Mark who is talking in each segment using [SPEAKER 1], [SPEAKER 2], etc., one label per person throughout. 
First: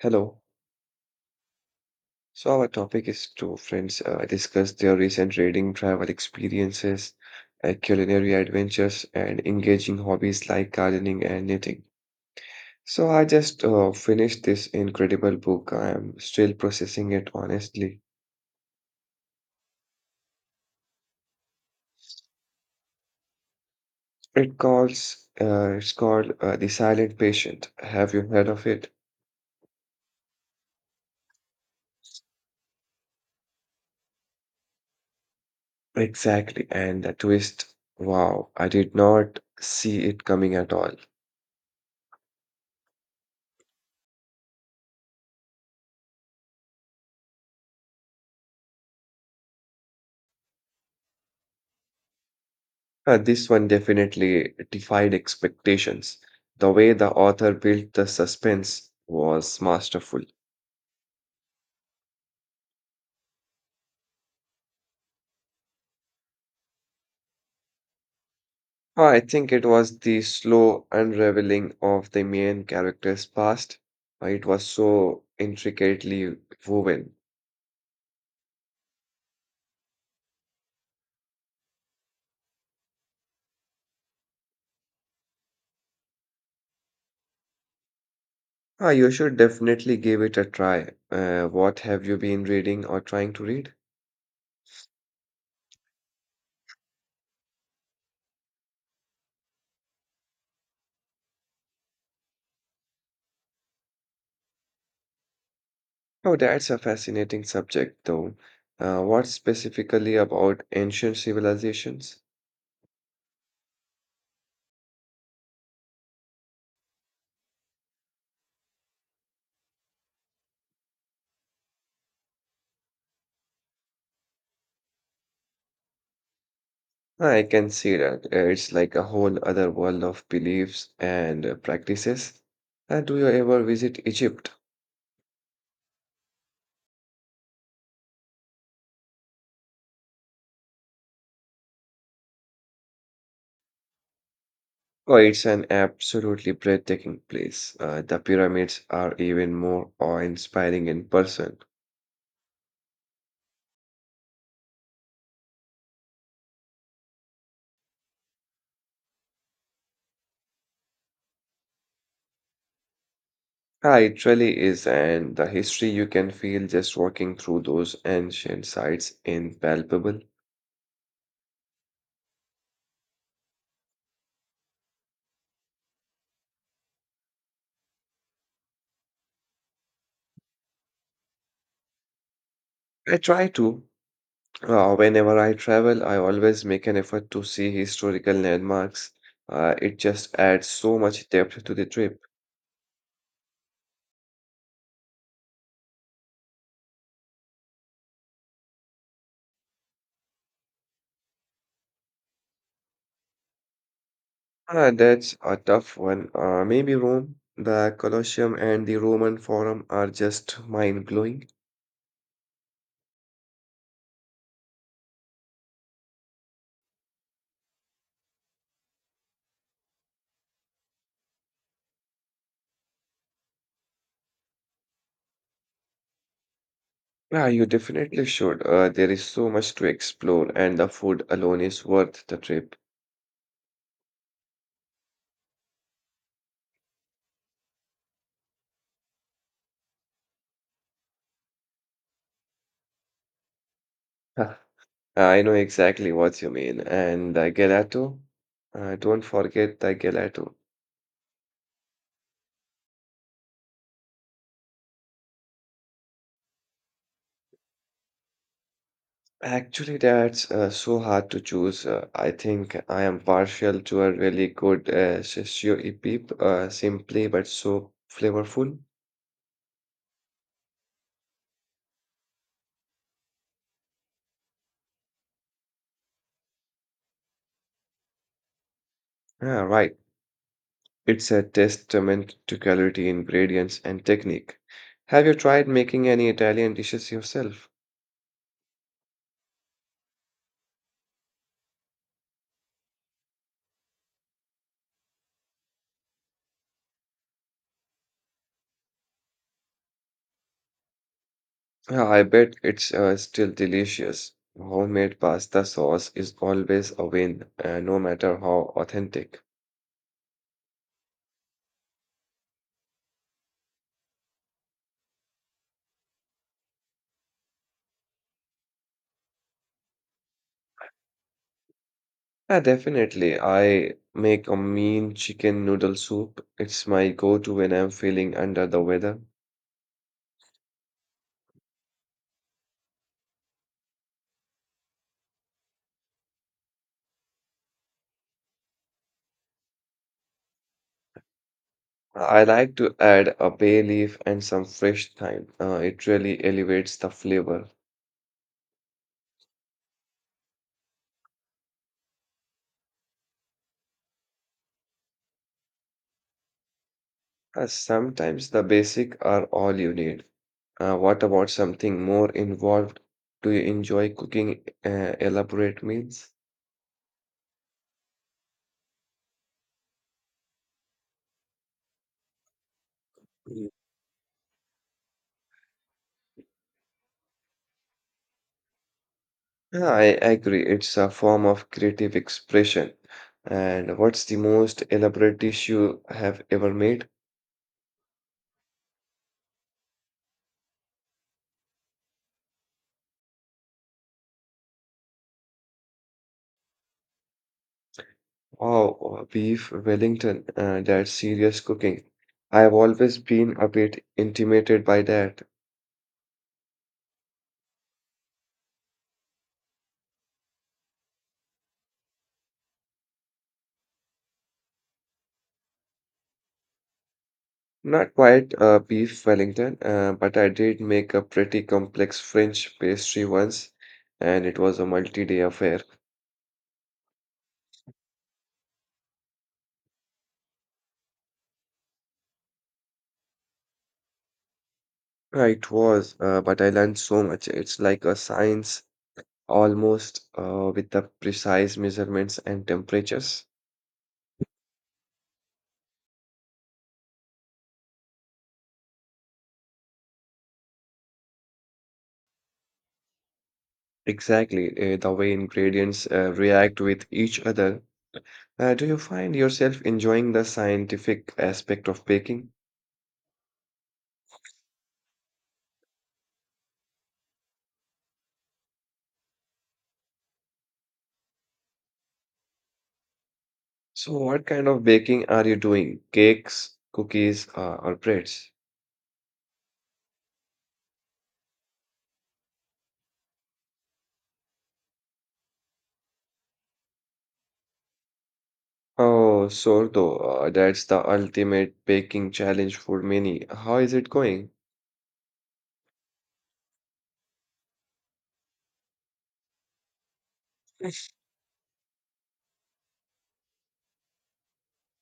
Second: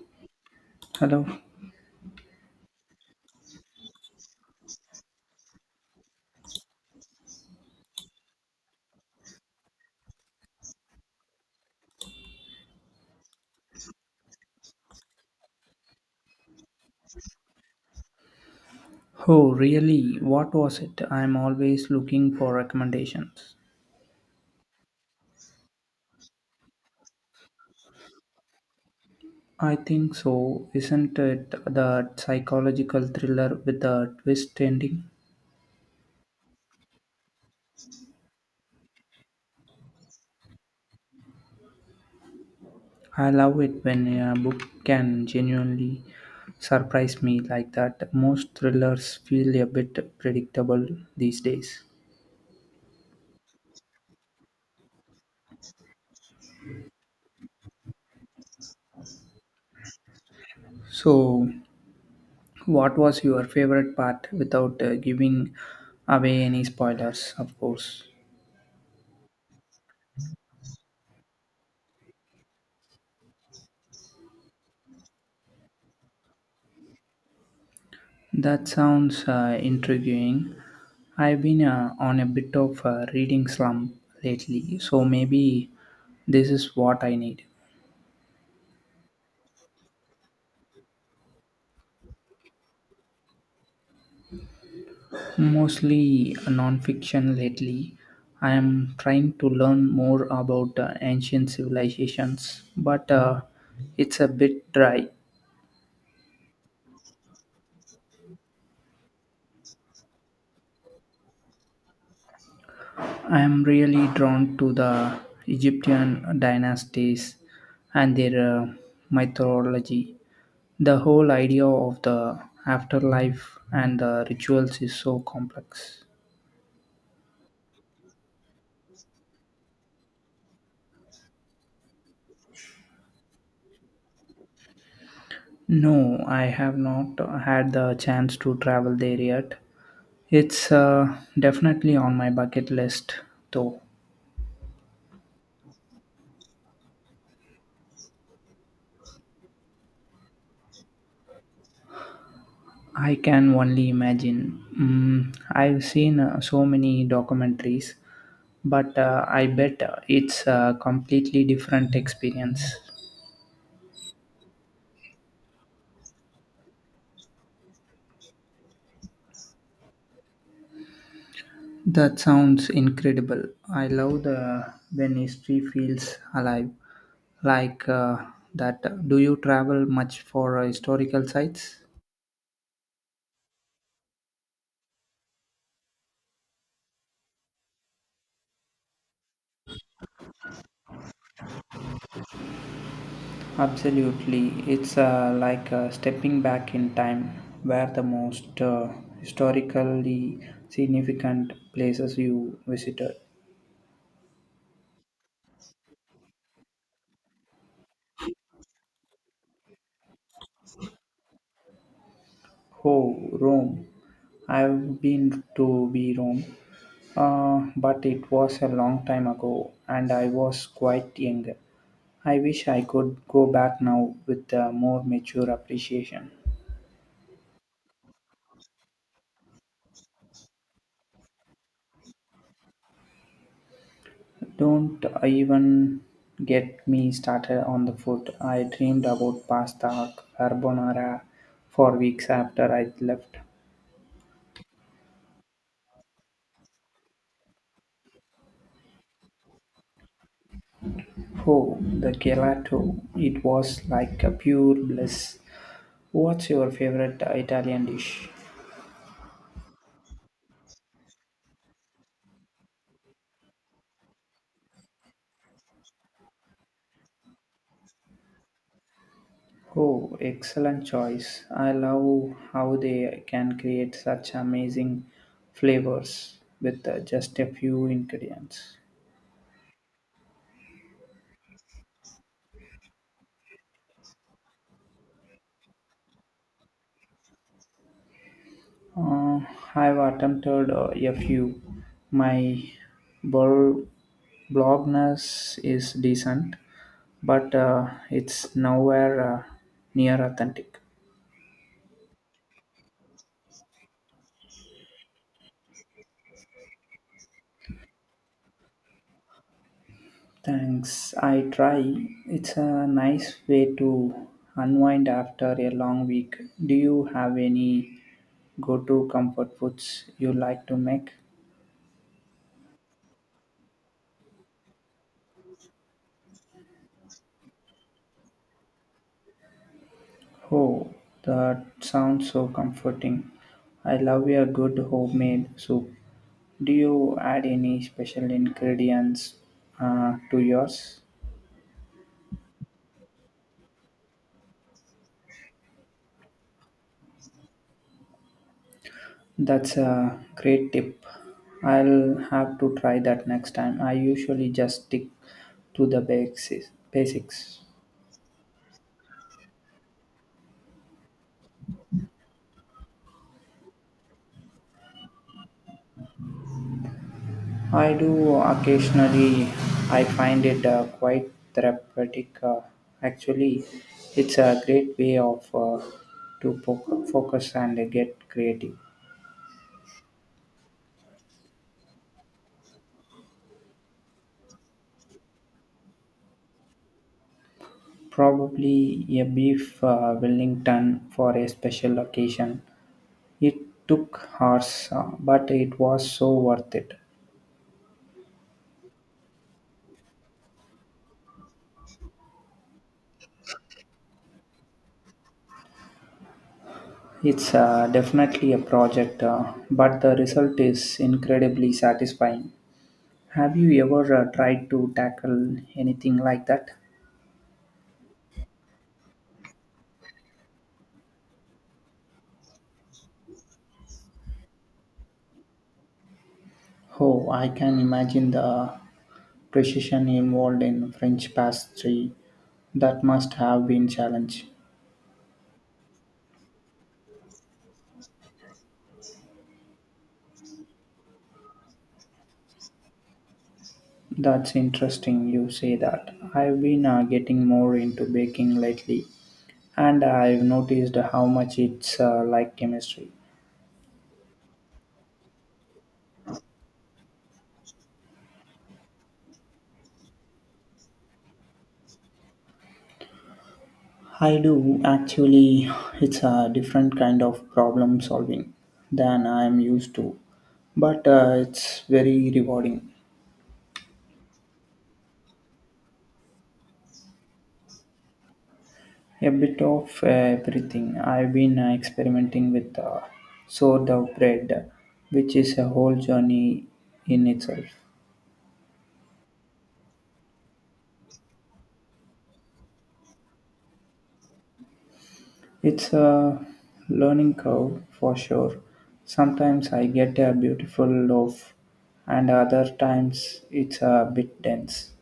[SPEAKER 1] Hello.
[SPEAKER 2] Hello.
[SPEAKER 1] So our topic is to friends discuss their recent reading, travel experiences, culinary adventures, and engaging hobbies like gardening and knitting. So I just finished this incredible book. I am still processing it honestly.
[SPEAKER 2] Oh, really? What was it? I'm always looking for recommendations.
[SPEAKER 1] It's called The Silent Patient. Have you heard of it?
[SPEAKER 2] I think so. Isn't it the psychological thriller with a twist ending?
[SPEAKER 1] Exactly. And the twist. Wow, I did not see it coming at all.
[SPEAKER 2] I love it when a book can genuinely surprise me like that. Most thrillers feel a bit predictable these days.
[SPEAKER 1] This one definitely defied expectations. The way the author built the suspense was masterful.
[SPEAKER 2] So, what was your favorite part without giving away any spoilers, of course?
[SPEAKER 1] I think it was the slow unraveling of the main character's past. It was so intricately woven.
[SPEAKER 2] That sounds intriguing. I've been on a bit of a reading slump lately, so maybe this is what I need.
[SPEAKER 1] Ah, you should definitely give it a try. What have you been reading or trying to read?
[SPEAKER 2] Mostly non-fiction lately. I am trying to learn more about ancient civilizations, but it's a bit dry.
[SPEAKER 1] Oh, that's a fascinating subject, though. What specifically about ancient civilizations?
[SPEAKER 2] I am really drawn to the Egyptian dynasties and their mythology. The whole idea of the afterlife and the rituals is so complex.
[SPEAKER 1] I can see that. It's like a whole other world of beliefs and practices. And do you ever visit Egypt?
[SPEAKER 2] No, I have not had the chance to travel there yet. It's definitely on my bucket list, though.
[SPEAKER 1] Oh, it's an absolutely breathtaking place. The pyramids are even more awe-inspiring in person.
[SPEAKER 2] I can only imagine. Mm, I've seen so many documentaries, but I bet it's a completely different experience.
[SPEAKER 1] Ah, it really is, and the history you can feel just walking through those ancient sites impalpable.
[SPEAKER 2] That sounds incredible. I love the when history feels alive, like that. Do you travel much for historical sites?
[SPEAKER 1] I try to. Whenever I travel, I always make an effort to see historical landmarks. It just adds so much depth to the trip.
[SPEAKER 2] Absolutely, it's like stepping back in time, where the most historically significant places you visited.
[SPEAKER 1] Ah, that's a tough one. Maybe Rome, the Colosseum, and the Roman Forum are just mind-blowing.
[SPEAKER 2] Oh, Rome! I've been to be Rome, but it was a long time ago, and I was quite young. I wish I could go back now with a more mature appreciation.
[SPEAKER 1] Yeah, you definitely should. There is so much to explore, and the food alone is worth the trip.
[SPEAKER 2] Don't even get me started on the food. I dreamed about pasta carbonara for weeks after I left.
[SPEAKER 1] Huh. I know exactly what you mean. And the gelato, don't forget the gelato.
[SPEAKER 2] Oh, the gelato. It was like a pure bliss. What's your favorite Italian dish?
[SPEAKER 1] Actually, that's so hard to choose. I think I am partial to a really good shishio ipip, simply but so flavorful.
[SPEAKER 2] Oh, excellent choice. I love how they can create such amazing flavors with just a few ingredients.
[SPEAKER 1] Yeah, right. It's a testament to quality ingredients and technique. Have you tried making any Italian dishes yourself?
[SPEAKER 2] Uh, I've attempted a few. My bol- blogness is decent, but it's nowhere near authentic.
[SPEAKER 1] Yeah, I bet it's still delicious. Homemade pasta sauce is always a win, no matter how authentic.
[SPEAKER 2] Thanks. I try. It's a nice way to unwind after a long week. Do you have any go to comfort foods you like to make?
[SPEAKER 1] Yeah, definitely. I make a mean chicken noodle soup. It's my go-to when I'm feeling under the weather.
[SPEAKER 2] Oh, that sounds so comforting. I love a good homemade soup. Do you add any special ingredients to yours?
[SPEAKER 1] I like to add a bay leaf and some fresh thyme. It really elevates the flavor.
[SPEAKER 2] That's a great tip. I'll have to try that next time. I usually just stick to the basics.
[SPEAKER 1] Sometimes the basic are all you need. What about something more involved? Do you enjoy cooking elaborate meals?
[SPEAKER 2] I do occasionally. I find it quite therapeutic. Actually,
[SPEAKER 1] Mm.
[SPEAKER 2] it's a great way of to focus and get creative.
[SPEAKER 1] Yeah, I agree. It's a form of creative expression. And what's the most elaborate dish you have ever made?
[SPEAKER 2] Probably a beef Wellington for a special occasion. It took hours, but it was so worth it.
[SPEAKER 1] Oh, beef Wellington. That's serious cooking. I've always been a bit intimidated by that.
[SPEAKER 2] It's definitely a project, but the result is incredibly satisfying. Have you ever tried to tackle anything like that?
[SPEAKER 1] Not quite beef Wellington, but I did make a pretty complex French pastry once, and it was a multi-day affair.
[SPEAKER 2] Oh, I can imagine the precision involved in French pastry. That must have been challenge.
[SPEAKER 1] It was, but I learned so much. It's like a science almost with the precise measurements and temperatures.
[SPEAKER 2] That's interesting you say that. I've been getting more into baking lately, and I've noticed how much it's like chemistry.
[SPEAKER 1] Exactly, the way ingredients react with each other. Do you find yourself enjoying the scientific aspect of baking?
[SPEAKER 2] I do actually. It's a different kind of problem solving than I'm used to, but it's very rewarding.
[SPEAKER 1] So, what kind of baking are you doing? Cakes, cookies, or breads?
[SPEAKER 2] A bit of everything. I've been experimenting with sourdough bread, which is a whole journey in itself.
[SPEAKER 1] Oh, sourdough, that's the ultimate baking challenge for many. How is it going?
[SPEAKER 2] It's a learning curve for sure. Sometimes I get a beautiful loaf, and other times it's a bit dense.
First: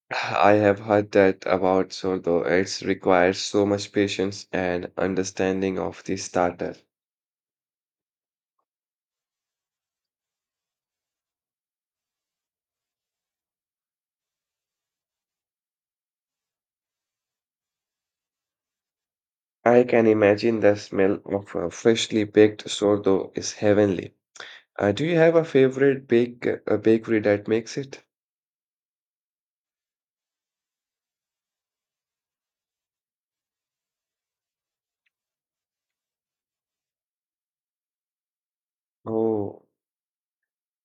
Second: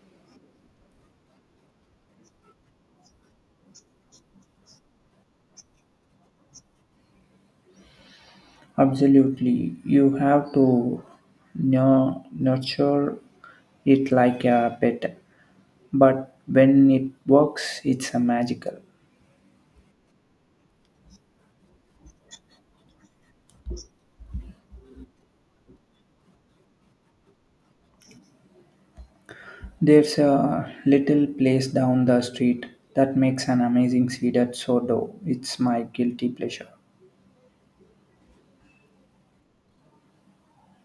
[SPEAKER 1] I have heard that about sourdough. It requires so much patience and understanding of the starter.
[SPEAKER 2] Absolutely, you have to nurture it like a pet, but when it works, it's a magical.
[SPEAKER 1] I can imagine the smell of freshly baked sourdough is heavenly. Do you have a favorite bakery that makes it?
[SPEAKER 2] There's a little place down the street that makes an amazing seeded sourdough. It's my guilty pleasure.
[SPEAKER 1] Oh.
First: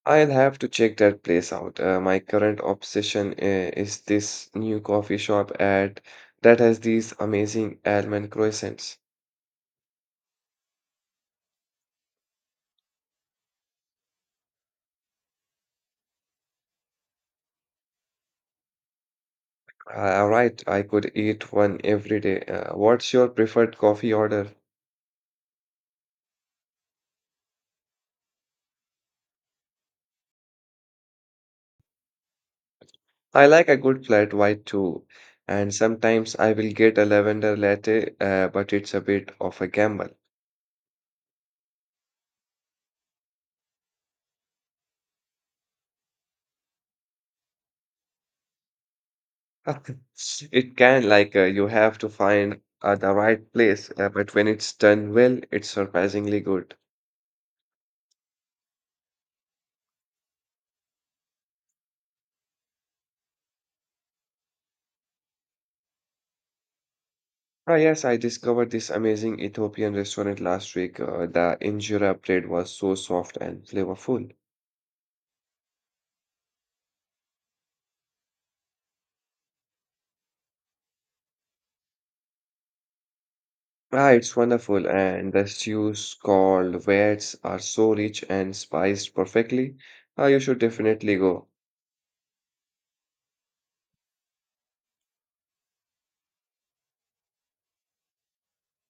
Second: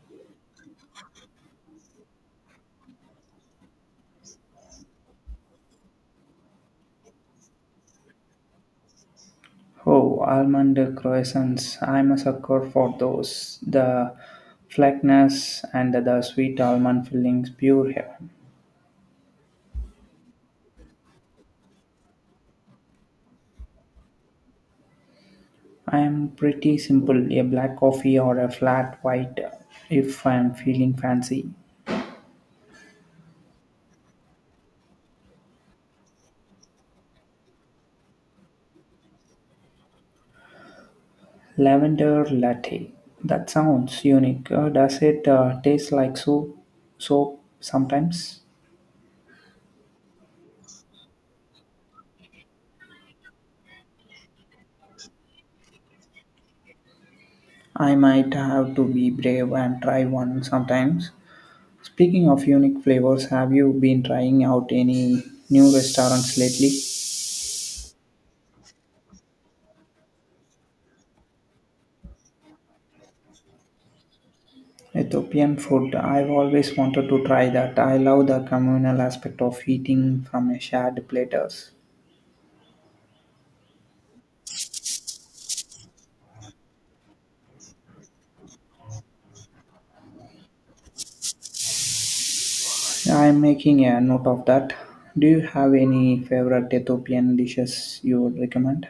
[SPEAKER 1] I'll have to check that place out. My current obsession is this new coffee shop at that has these amazing almond croissants.
[SPEAKER 2] Oh, almond croissants. I'm a sucker for those. The flakiness and the sweet almond fillings, pure heaven.
[SPEAKER 1] Right, I could eat one every day. What's your preferred coffee order?
[SPEAKER 2] I'm pretty simple a black coffee or a flat white if I'm feeling fancy.
[SPEAKER 1] I like a good flat white too, and sometimes I will get a lavender latte, but it's a bit of a gamble.
[SPEAKER 2] Lavender latte. That sounds unique. Does it taste like soap sometimes?
[SPEAKER 1] It can like you have to find the right place, but when it's done well, it's surprisingly good.
[SPEAKER 2] I might have to be brave and try one sometimes. Speaking of unique flavors, have you been trying out any new restaurants lately?
[SPEAKER 1] Ah, yes, I discovered this amazing Ethiopian restaurant last week. The injera bread was so soft and flavorful.
[SPEAKER 2] Ethiopian food, I've always wanted to try that. I love the communal aspect of eating from a shared platters.
[SPEAKER 1] Ah, it's wonderful, and the stews called wets are so rich and spiced perfectly. Ah, you should definitely go.
[SPEAKER 2] I'm making a note of that. Do you have any favorite Ethiopian dishes you would recommend?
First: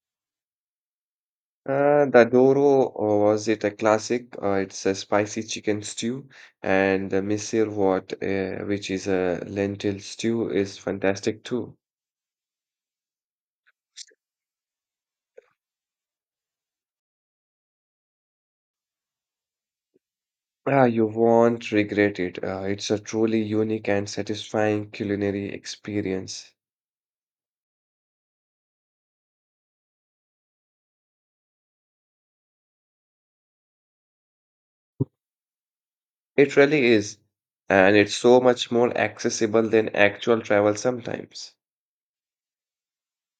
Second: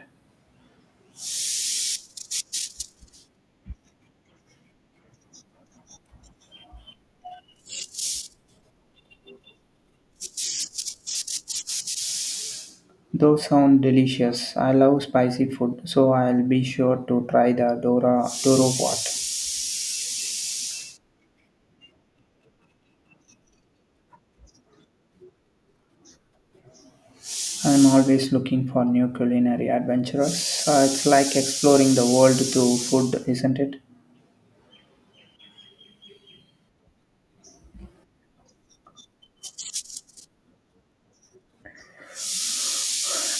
[SPEAKER 1] The doro, was it a classic? It's a spicy chicken stew, and the misirwort, which is a lentil stew, is fantastic too.
[SPEAKER 2] Those sound delicious. I love spicy food, so I'll be sure to try the Dora Doro pot.
[SPEAKER 1] Ah, you won't regret it. It's a truly unique and satisfying culinary experience.
[SPEAKER 2] I'm always looking for new culinary adventures. It's like exploring the world through food, isn't it?
[SPEAKER 1] It really is. And it's so much more accessible than actual travel sometimes.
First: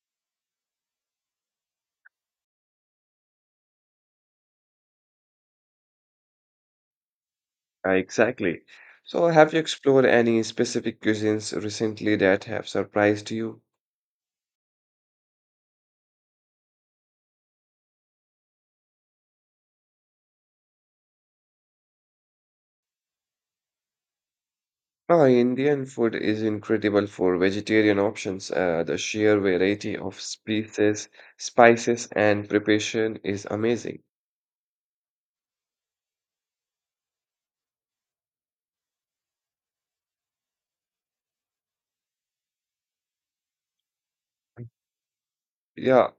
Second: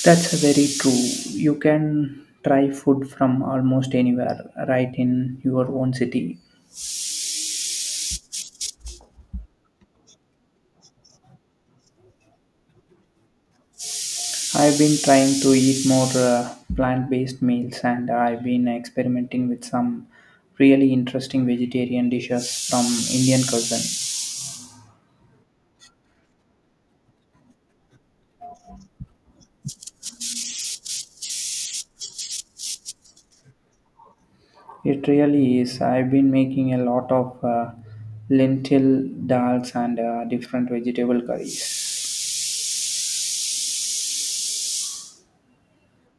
[SPEAKER 2] That's very true. You can try food from almost anywhere, right in your own city.
[SPEAKER 1] Exactly. So, have you explored any specific cuisines recently that have surprised you?
[SPEAKER 2] I've been trying to eat more plant based meals, and I've been experimenting with some really interesting vegetarian dishes from Indian cuisine.
[SPEAKER 1] Oh, Indian food is incredible for vegetarian options. The sheer variety of species, spices, and preparation is amazing.
[SPEAKER 2] It really is. I've been making a lot of lentil dals and different vegetable curries.
[SPEAKER 1] Yeah,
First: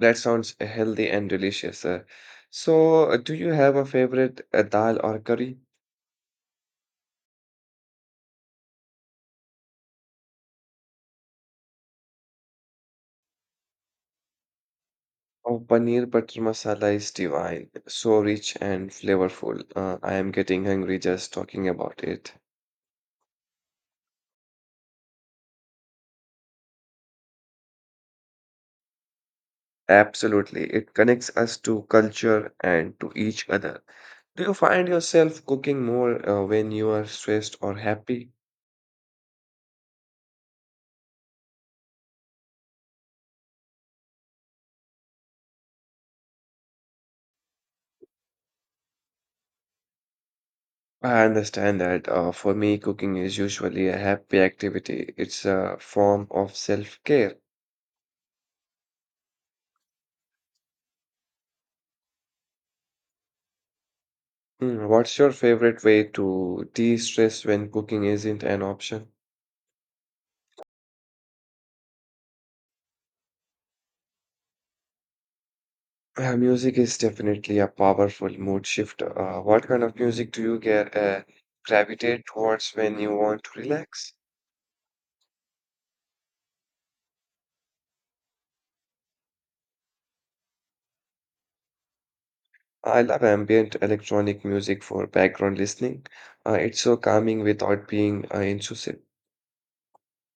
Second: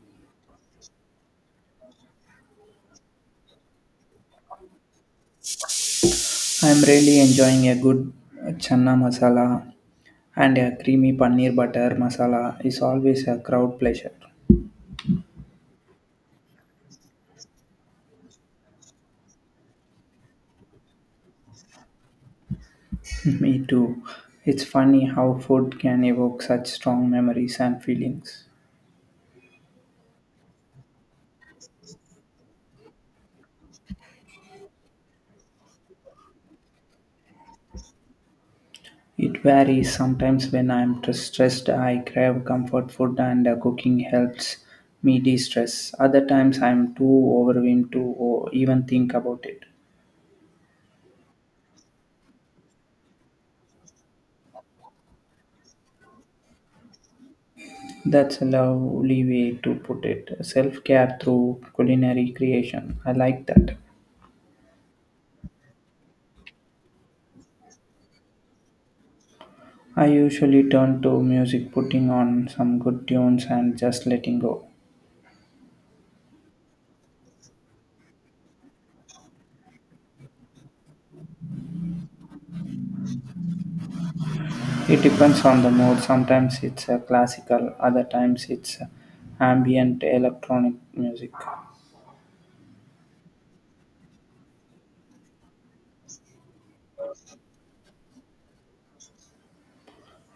[SPEAKER 1] that sounds healthy and delicious. So, do you have a favorite dal or curry?
[SPEAKER 2] I'm really enjoying a good chana masala, and a creamy paneer butter masala is always a crowd pleasure.
[SPEAKER 1] Oh, paneer butter masala is divine, so rich and flavorful. I am getting hungry just talking about it.
[SPEAKER 2] Me too. It's funny how food can evoke such strong memories and feelings.
[SPEAKER 1] Absolutely, it connects us to culture and to each other. Do you find yourself cooking more when you are stressed or happy?
[SPEAKER 2] It varies; sometimes when I'm stressed I crave comfort food, and cooking helps me de-stress. Other times I'm too overwhelmed to even think about it.
[SPEAKER 1] I understand that. For me, cooking is usually a happy activity. It's a form of self-care.
[SPEAKER 2] That's a lovely way to put it. Self-care through culinary creation. I like that.
[SPEAKER 1] Hmm. What's your favorite way to de-stress when cooking isn't an option?
[SPEAKER 2] I usually turn to music, putting on some good tunes and just letting go.
[SPEAKER 1] Music is definitely a powerful mood shifter. What kind of music do you get gravitate towards when you want to relax?
[SPEAKER 2] It depends on the mood. Sometimes it's classical, other times it's ambient electronic music.
[SPEAKER 1] I love ambient electronic music for background listening. It's so calming without being intrusive.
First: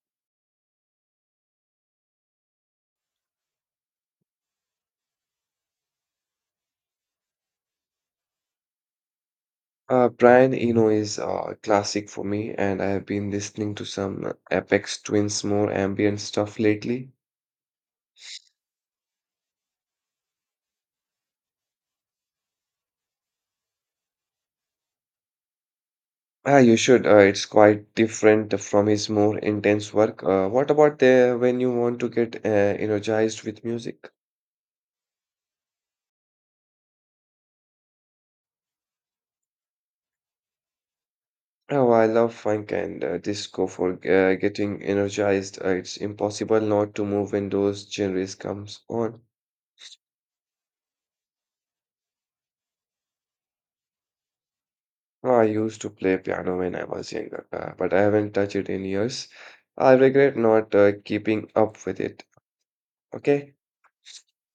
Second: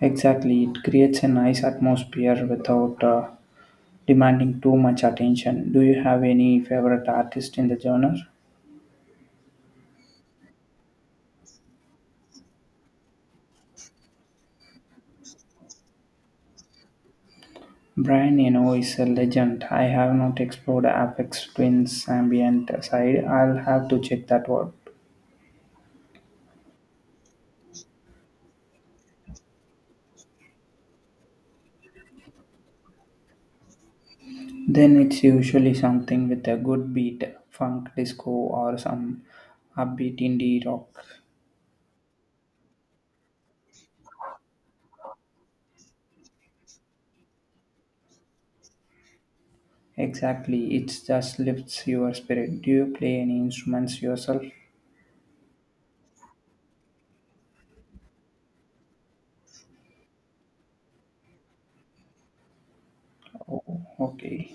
[SPEAKER 2] Exactly, it creates a nice atmosphere without demanding too much attention. Do you have any favorite artist in the genre?
[SPEAKER 1] Brian Eno is classic for me, and I have been listening to some Apex Twins more ambient stuff lately.
[SPEAKER 2] Brian Eno is a legend. I have not explored Apex Twin's ambient side. I'll have to check that out.
[SPEAKER 1] Ah, you should. It's quite different from his more intense work. What about the when you want to get energized with music?
[SPEAKER 2] Then it's usually something with a good beat, funk, disco, or some upbeat indie rock.
[SPEAKER 1] Oh, I love funk and disco for getting energized. It's impossible not to move when those genres comes on.
[SPEAKER 2] Exactly, it just lifts your spirit. Do you play any instruments yourself?
[SPEAKER 1] Ah, I used to play piano when I was younger, but I haven't touched it in years. I regret not keeping up with it. Okay.
[SPEAKER 2] Oh, okay.